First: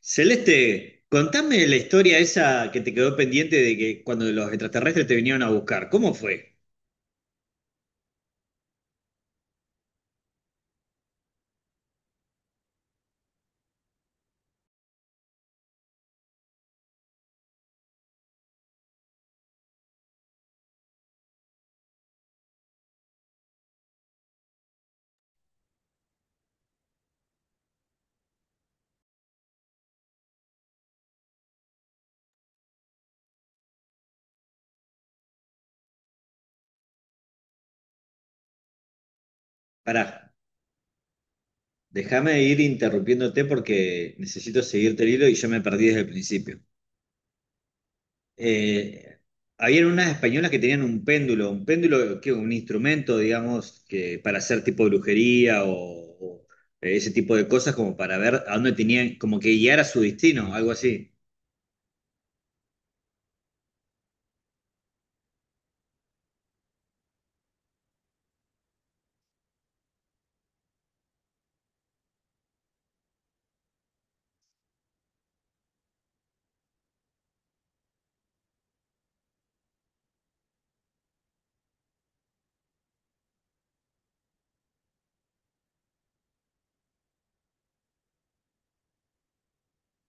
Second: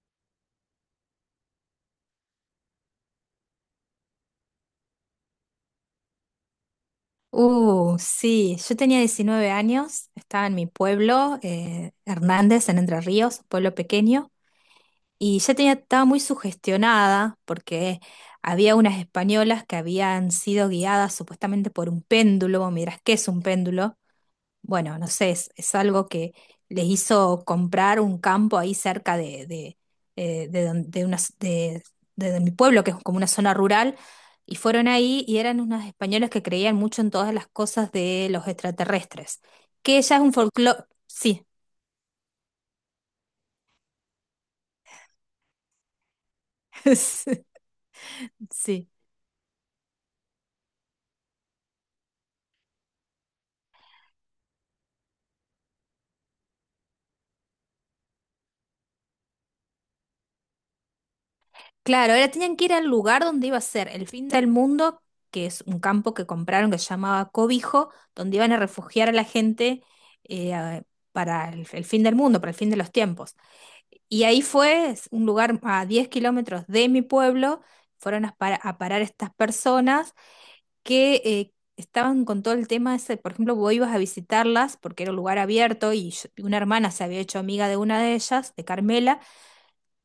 Celeste, contame la historia esa que te quedó pendiente de que cuando los extraterrestres te vinieron a buscar. ¿Cómo fue? Sí, yo tenía 19 años, estaba en mi pueblo, Hernández, en Entre Ríos, un pueblo pequeño, y ya tenía, estaba muy sugestionada porque había unas españolas que habían sido guiadas supuestamente por un péndulo. Vos, ¿qué es un péndulo? Bueno, no sé, es algo que les hizo comprar un campo ahí cerca de, don- de unas- de mi pueblo, que es como una zona rural, y fueron ahí y eran unos españoles que creían mucho en todas las cosas de los extraterrestres, Pará, que ya es un folclore, sí. déjame ir interrumpiéndote porque necesito seguirte el hilo y yo me perdí desde el principio. Sí. Eh, Habían unas españolas que tenían un péndulo, ¿qué? Un instrumento, digamos, que para hacer tipo brujería o ese tipo de cosas, como para ver a dónde tenían, como que guiar a su destino, algo así. Claro, ahora tenían que ir al lugar donde iba a ser el fin del mundo, que es un campo que compraron que se llamaba Cobijo, donde iban a refugiar a la gente eh, a- para el fin del mundo, para el fin de los tiempos. Y ahí fue, es un lugar a 10 kilómetros de mi pueblo, fueron a, a parar estas personas que estaban con todo el tema ese. Por ejemplo, vos ibas a visitarlas porque era un lugar abierto, una hermana se había hecho amiga de una de ellas, de Carmela.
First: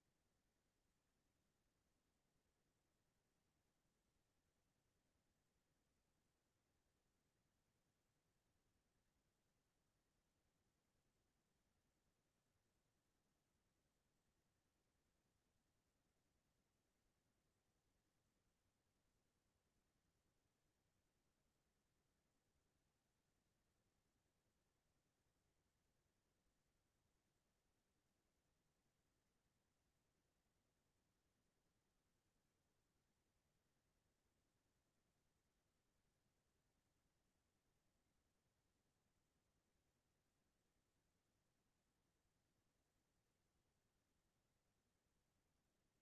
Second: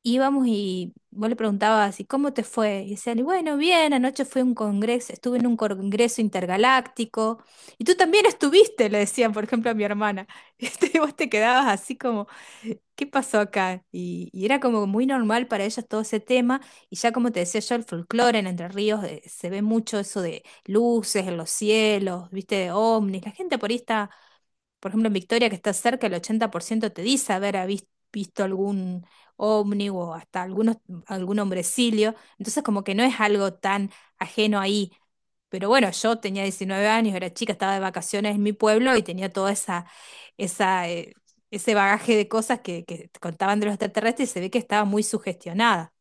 Íbamos y vos le preguntabas, ¿y cómo te fue? Y decían, y bueno, bien, anoche fui a un congreso, estuve en un congreso intergaláctico, y tú también estuviste, le decían, por ejemplo, a mi hermana. Este, y vos te quedabas así como, ¿qué pasó acá? Y era como muy normal para ellos todo ese tema. Y ya, como te decía yo, el folclore en Entre Ríos, se ve mucho eso de luces en los cielos, viste, de ovnis. La gente por ahí está, por ejemplo, en Victoria, que está cerca, el 80% te dice visto algún ovni o hasta algún hombrecillo. Entonces, como que no es algo tan ajeno ahí. Pero bueno, yo tenía 19 años, era chica, estaba de vacaciones en mi pueblo y tenía toda esa, eh, ese bagaje de cosas que contaban de los extraterrestres, y se ve que estaba muy sugestionada.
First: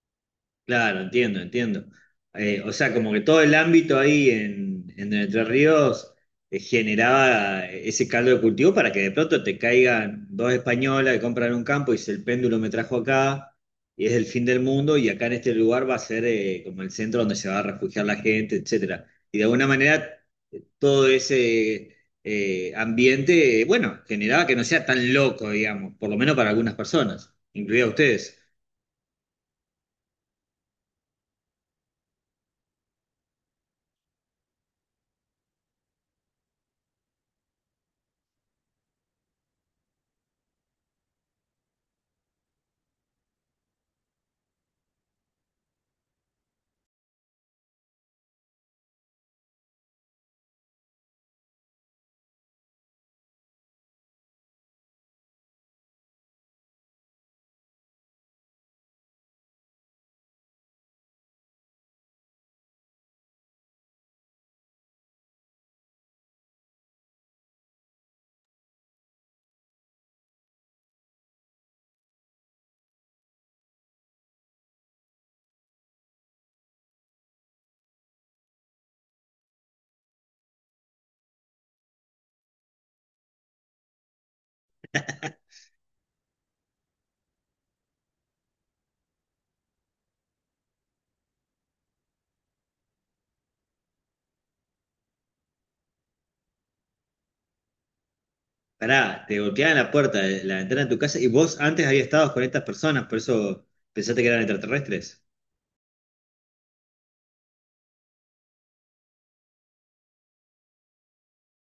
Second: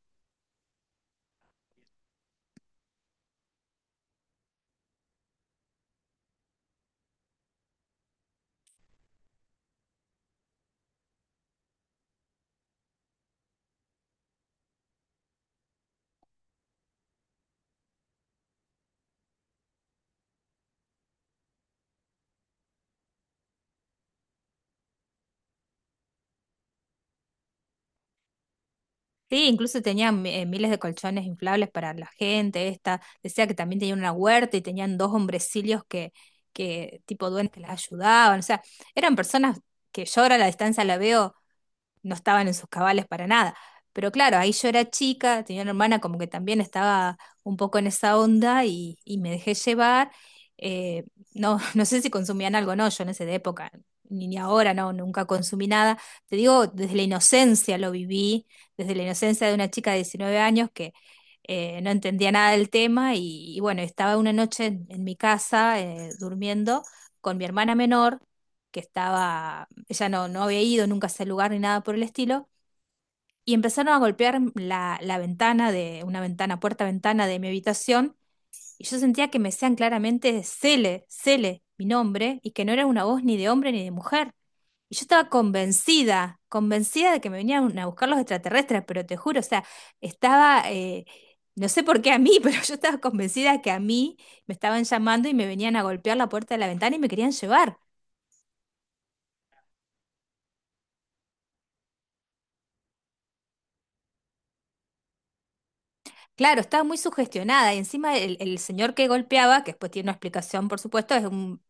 Claro, entiendo, entiendo. O sea, como que todo el ámbito ahí en Entre Ríos generaba ese caldo de cultivo para que de pronto te caigan dos españolas que compran un campo y dice, el péndulo me trajo acá y es el fin del mundo y acá en este lugar va a ser como el centro donde se va a refugiar la gente, etcétera. Y de alguna manera todo ese ambiente, bueno, generaba que no sea tan loco, digamos, por lo menos para algunas personas, incluida ustedes. Sí, incluso tenía miles de colchones inflables para la gente. Esta decía que también tenía una huerta y tenían dos hombrecillos que tipo duendes, que las ayudaban. O sea, eran personas que yo ahora a la distancia la veo, no estaban en sus cabales para nada. Pero claro, ahí yo era chica, tenía una hermana como que también estaba un poco en esa onda y me dejé llevar. Eh, no, no sé si consumían algo. No, yo en esa época, ni ahora, no, nunca consumí nada. Te digo, desde la inocencia lo viví, desde la inocencia de una chica de 19 años que no entendía nada del tema. Y bueno, estaba una noche en mi casa durmiendo con mi hermana menor, que estaba, ella no había ido nunca a ese lugar ni nada por el estilo, y empezaron a golpear la ventana de, una ventana, puerta-ventana de mi habitación, y yo sentía que me decían claramente Cele, Cele, mi nombre, y que no era una voz ni de hombre ni de mujer. Y yo estaba convencida de que me venían a buscar los extraterrestres, pero te juro, o sea, estaba, eh, no sé por qué a mí, pero yo estaba convencida que a mí me estaban llamando y me venían a golpear la puerta de la ventana y me querían llevar. Pará, te golpeaban la puerta, la ventana de tu casa y vos antes habías estado con estas personas, por eso pensaste que eran extraterrestres. Claro, estaba muy sugestionada, y encima el señor que golpeaba, que después tiene una explicación, por supuesto, es un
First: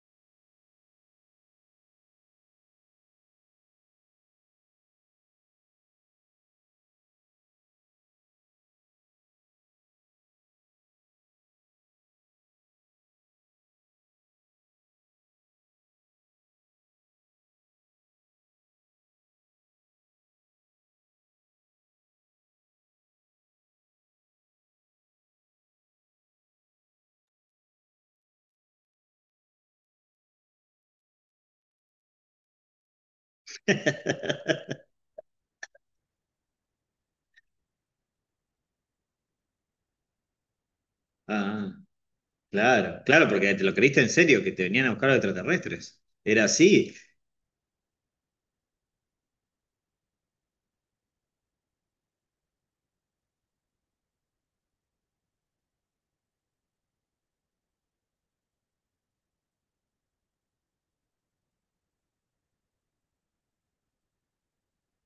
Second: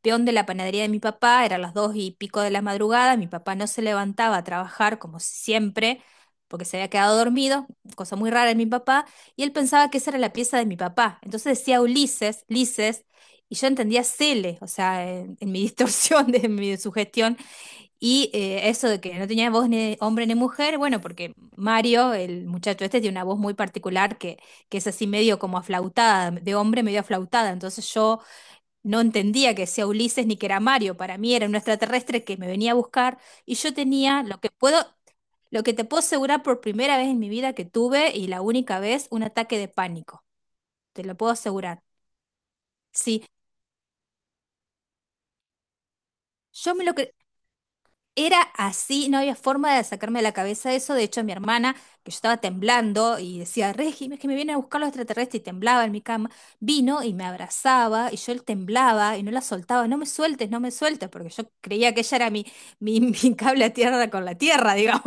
peón de la panadería de mi papá. Eran las dos y pico de la madrugada, mi papá no se levantaba a trabajar como siempre, porque se había quedado dormido, cosa muy rara en mi papá, y él pensaba que esa era la pieza de mi papá. Entonces decía Ulises, Lises, y yo entendía Cele. O sea, en mi distorsión, de mi sugestión. Y eso de que no tenía voz ni de hombre ni mujer, bueno, porque Mario, el muchacho este, tiene una voz muy particular que es así medio como aflautada, de hombre medio aflautada. Entonces yo no entendía que sea Ulises ni que era Mario. Para mí era un extraterrestre que me venía a buscar. Y yo tenía lo que puedo, Lo que te puedo asegurar, por primera vez en mi vida que tuve y la única vez, un ataque de pánico. Te lo puedo Ah, asegurar. claro, Sí, claro, porque te lo creíste en serio, que te venían a buscar los extraterrestres. Era yo me lo así. cre- era así, no había forma de sacarme de la cabeza eso. De hecho, mi hermana, que yo estaba temblando y decía, Regi, es que me vienen a buscar los extraterrestres, y temblaba en mi cama, vino y me abrazaba, y yo él temblaba y no la soltaba, no me sueltes, no me sueltes, porque yo creía que ella era mi cable a tierra con la tierra, digamos.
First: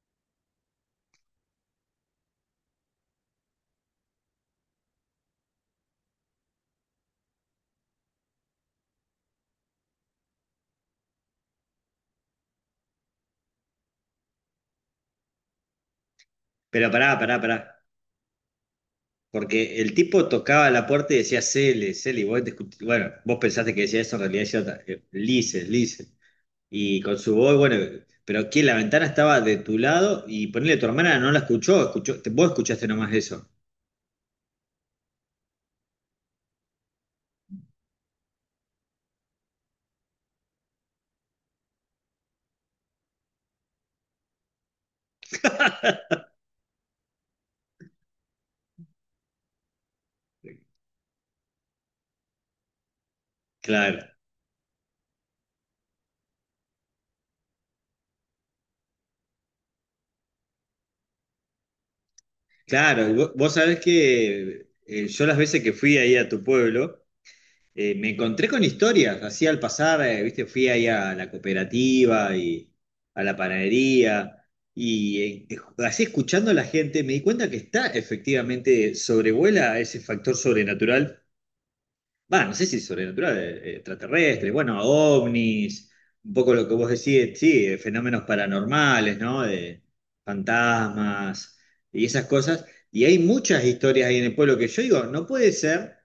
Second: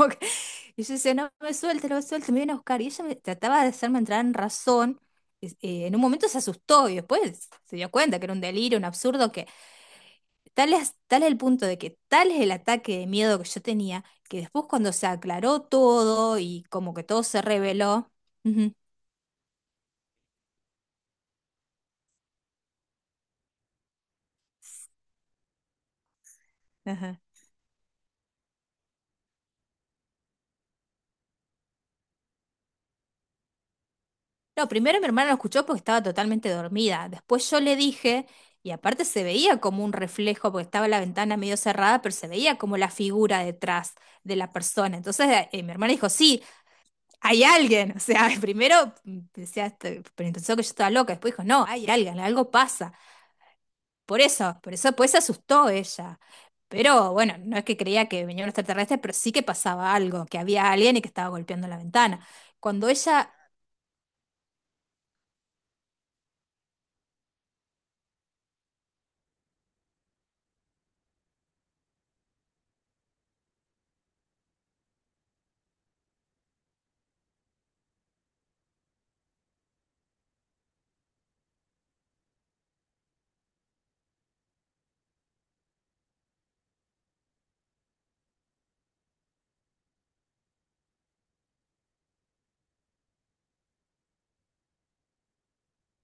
Y yo decía, no me sueltes, no me sueltes, me vienen a buscar. Y ella me trataba de hacerme entrar en razón. En un momento se asustó, y después se dio cuenta que era un delirio, un absurdo, que tal es el punto de que tal es el ataque de miedo que yo tenía, que después cuando se aclaró todo y Pero como que pará, todo pará, se pará. reveló. Ujú, Porque el tipo tocaba la puerta y decía Cele, Cele, y vos bueno, vos pensaste que decía eso, en realidad decía otra. Lice, Lice. Y con ajá. su voz, bueno, pero que la ventana estaba de tu lado y ponele tu hermana no la escuchó, escuchó, vos escuchaste nomás eso. No, primero mi hermana lo escuchó porque estaba totalmente dormida. Después yo le dije, y aparte se veía como un reflejo, porque estaba la ventana medio cerrada, pero se veía como la figura detrás de la persona. Entonces mi hermana dijo, sí, hay alguien. O sea, primero decía, este, pero pensó que yo estaba loca. Después dijo, no, hay alguien, algo pasa. Claro. Por eso, pues se asustó ella. Pero bueno, no es que creía que venía un extraterrestre, pero sí que pasaba algo, que había alguien y que estaba golpeando la ventana. Cuando Claro, y vo- ella, vos, sabés que yo las veces que fui ahí a tu pueblo, me encontré con historias, así al pasar, viste, fui ahí a la cooperativa y a la panadería, y así escuchando a la gente, me di cuenta que está efectivamente, sobrevuela ese factor sobrenatural. Va, no sé si sobrenatural, extraterrestre, bueno, ovnis, un poco lo que vos decís, sí, fenómenos paranormales, ¿no? De fantasmas y esas cosas. Y hay muchas historias ahí en el pueblo que yo digo, no puede ser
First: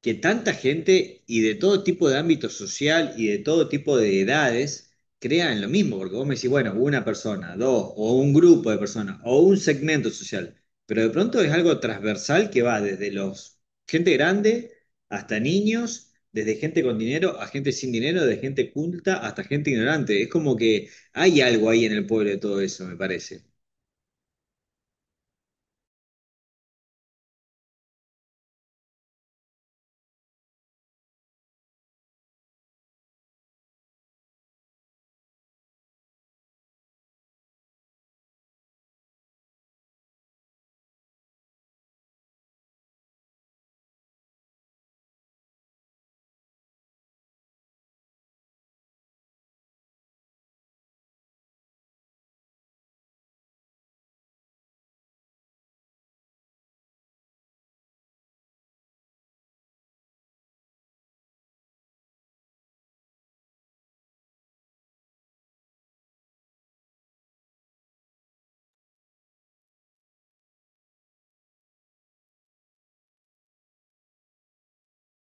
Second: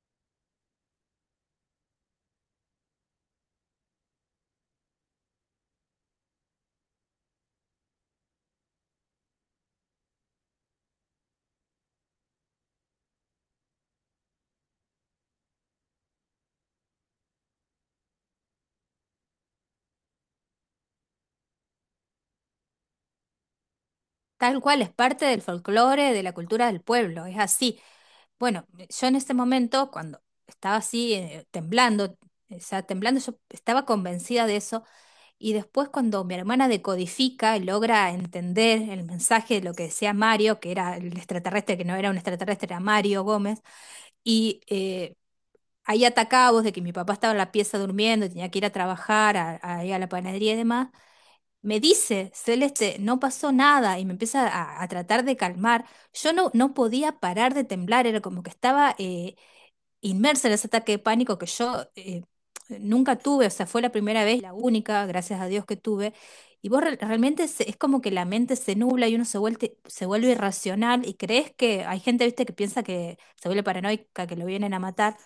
que tanta gente y de todo tipo de ámbito social y de todo tipo de edades crean lo mismo, porque vos me decís, bueno, una persona, dos, o un grupo de personas, o un segmento social, pero de pronto es algo transversal que va desde los gente grande hasta niños, desde gente con dinero a gente sin dinero, de gente culta hasta gente ignorante. Es como que hay algo ahí en el pueblo de todo eso, me parece. tal cual, es parte del folclore, de la cultura del pueblo, es así. Bueno, yo en ese momento, cuando estaba así, temblando, o sea, temblando, yo estaba convencida de eso. Y después cuando mi hermana decodifica y logra entender el mensaje de lo que decía Mario, que era el extraterrestre, que no era un extraterrestre, era Mario Gómez, y ahí atacados de que mi papá estaba en la pieza durmiendo, tenía que ir a trabajar, a ir a la panadería y demás, me dice, Celeste, no pasó nada, y me empieza a tratar de calmar. Yo no podía parar de temblar, era como que estaba inmersa en ese ataque de pánico que yo nunca tuve. O sea, fue la primera vez, la única, gracias a Dios que tuve. Y vos realmente es como que la mente se nubla y uno se vuelve irracional, y crees que hay gente, viste, que piensa, que se vuelve paranoica, que lo vienen a matar.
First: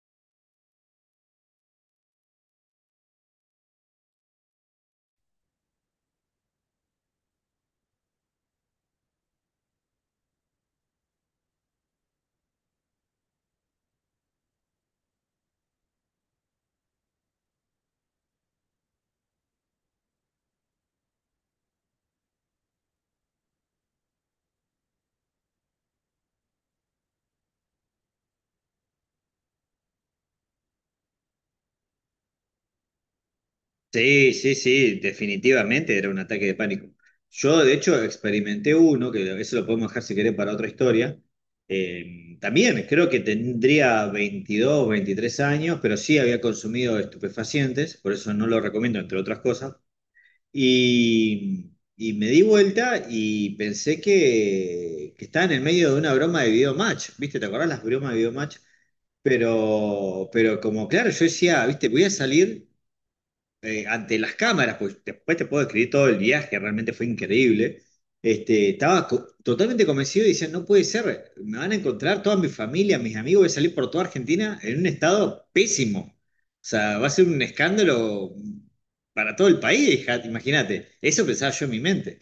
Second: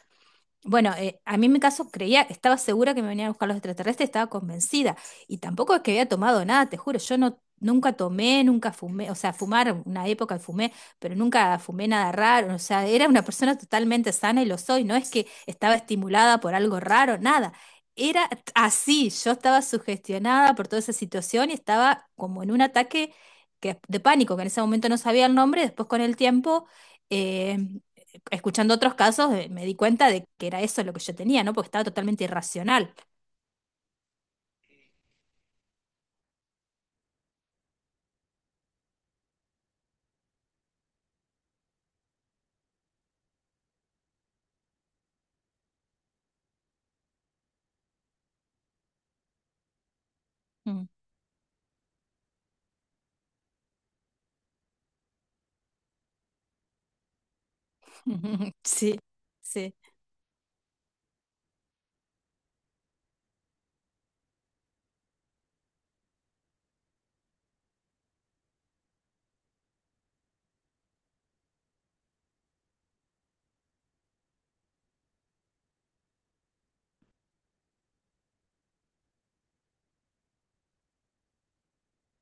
Bueno, a mí en mi caso creía, estaba segura que me venían a buscar los extraterrestres, estaba convencida. Y tampoco es que había tomado nada, te juro, yo no, nunca tomé, nunca fumé, o sea, fumar, una época fumé, pero nunca fumé nada raro. O sea, era una persona totalmente sana, y lo soy, no es que estaba estimulada por algo raro, nada. Era así, yo estaba sugestionada por toda esa situación, y estaba como en un ataque de pánico, que en ese momento no sabía el nombre, después con el tiempo… eh, escuchando otros casos, me di cuenta de que era eso lo que yo tenía, ¿no? Porque estaba totalmente irracional. Sí, sí, sí, definitivamente era un ataque de pánico. Yo, de hecho, experimenté uno, que eso lo podemos dejar si querés para otra historia. También creo que tendría 22, 23 años, pero sí había consumido estupefacientes, por eso no lo recomiendo, entre otras cosas. Mm. Y, y me di vuelta y pensé que estaba en el medio de una broma de videomatch, ¿viste? ¿Te acordás las bromas de videomatch? Sí, sí, Pero como claro, yo decía, ¿viste? Voy a salir ante las cámaras, pues después te puedo escribir todo el viaje, realmente fue increíble. Este, estaba totalmente convencido y decía, no puede ser, me van a encontrar toda mi familia, mis amigos, voy a salir por toda Argentina en un estado pésimo. O sea, va a ser un escándalo para todo el país, hija, imagínate. Eso pensaba yo en mi mente.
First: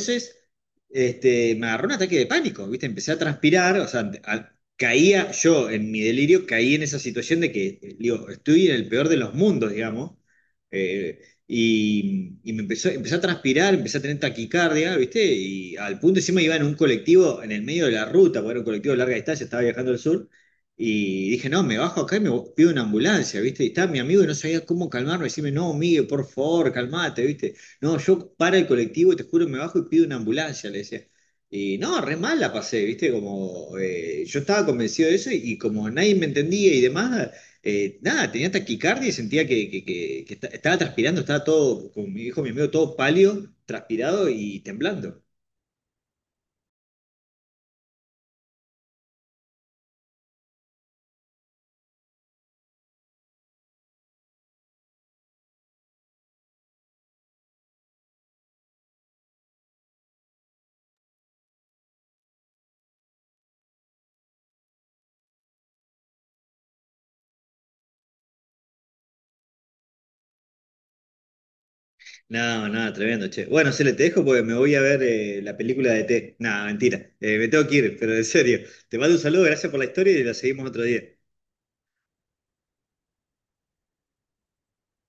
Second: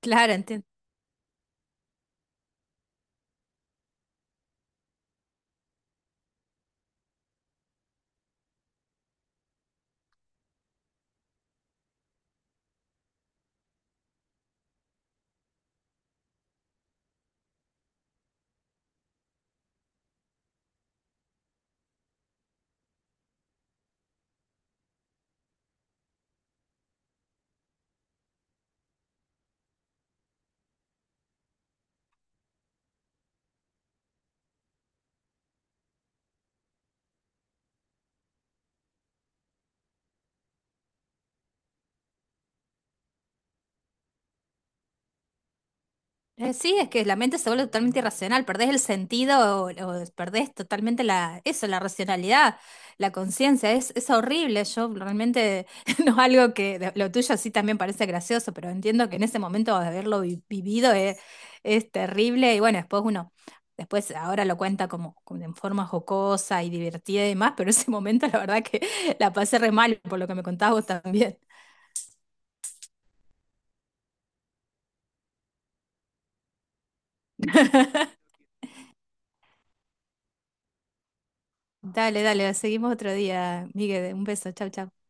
claro, entiendo. este, me agarró un ataque de pánico, ¿viste? Empecé a transpirar, o sea, caía yo en mi delirio, caí en esa situación de que, digo, estoy en el peor de los mundos, digamos. Eh, y me empezó, empecé a transpirar, empecé a tener taquicardia, ¿viste? Y al punto encima iba en un colectivo en el medio de la ruta, porque era un colectivo de larga distancia, estaba viajando al sur. Y dije, no, me bajo acá y pido una ambulancia, ¿viste? Y estaba mi amigo y no sabía cómo calmarme. Decime, no, Miguel, por favor, calmate, ¿viste? No, yo para el colectivo, te juro, me bajo y pido una ambulancia, le decía. Y no, re mal la pasé, ¿viste? Como yo estaba convencido de eso y como nadie me entendía y demás, nada, tenía taquicardia y sentía que estaba transpirando, estaba todo, como me dijo mi amigo, todo pálido, transpirado y temblando. Sí, es que la mente se vuelve totalmente irracional, perdés el sentido o perdés totalmente la, eso, la racionalidad, la conciencia, es horrible. Yo realmente no es algo que lo tuyo sí también parece gracioso, pero entiendo que en ese momento de haberlo vivido es terrible. Y bueno, después uno, después ahora lo cuenta como, como en forma jocosa y divertida y demás, pero ese momento la verdad que la pasé re mal, por lo que me contabas vos también. No, no, tremendo, che. Bueno, se le te dejo porque me voy a ver la película de E T. No, mentira, me tengo que ir, pero en serio. Te mando un saludo, gracias por la historia y la seguimos otro día. Dale, dale, seguimos otro día, Miguel, un beso, chau, chau.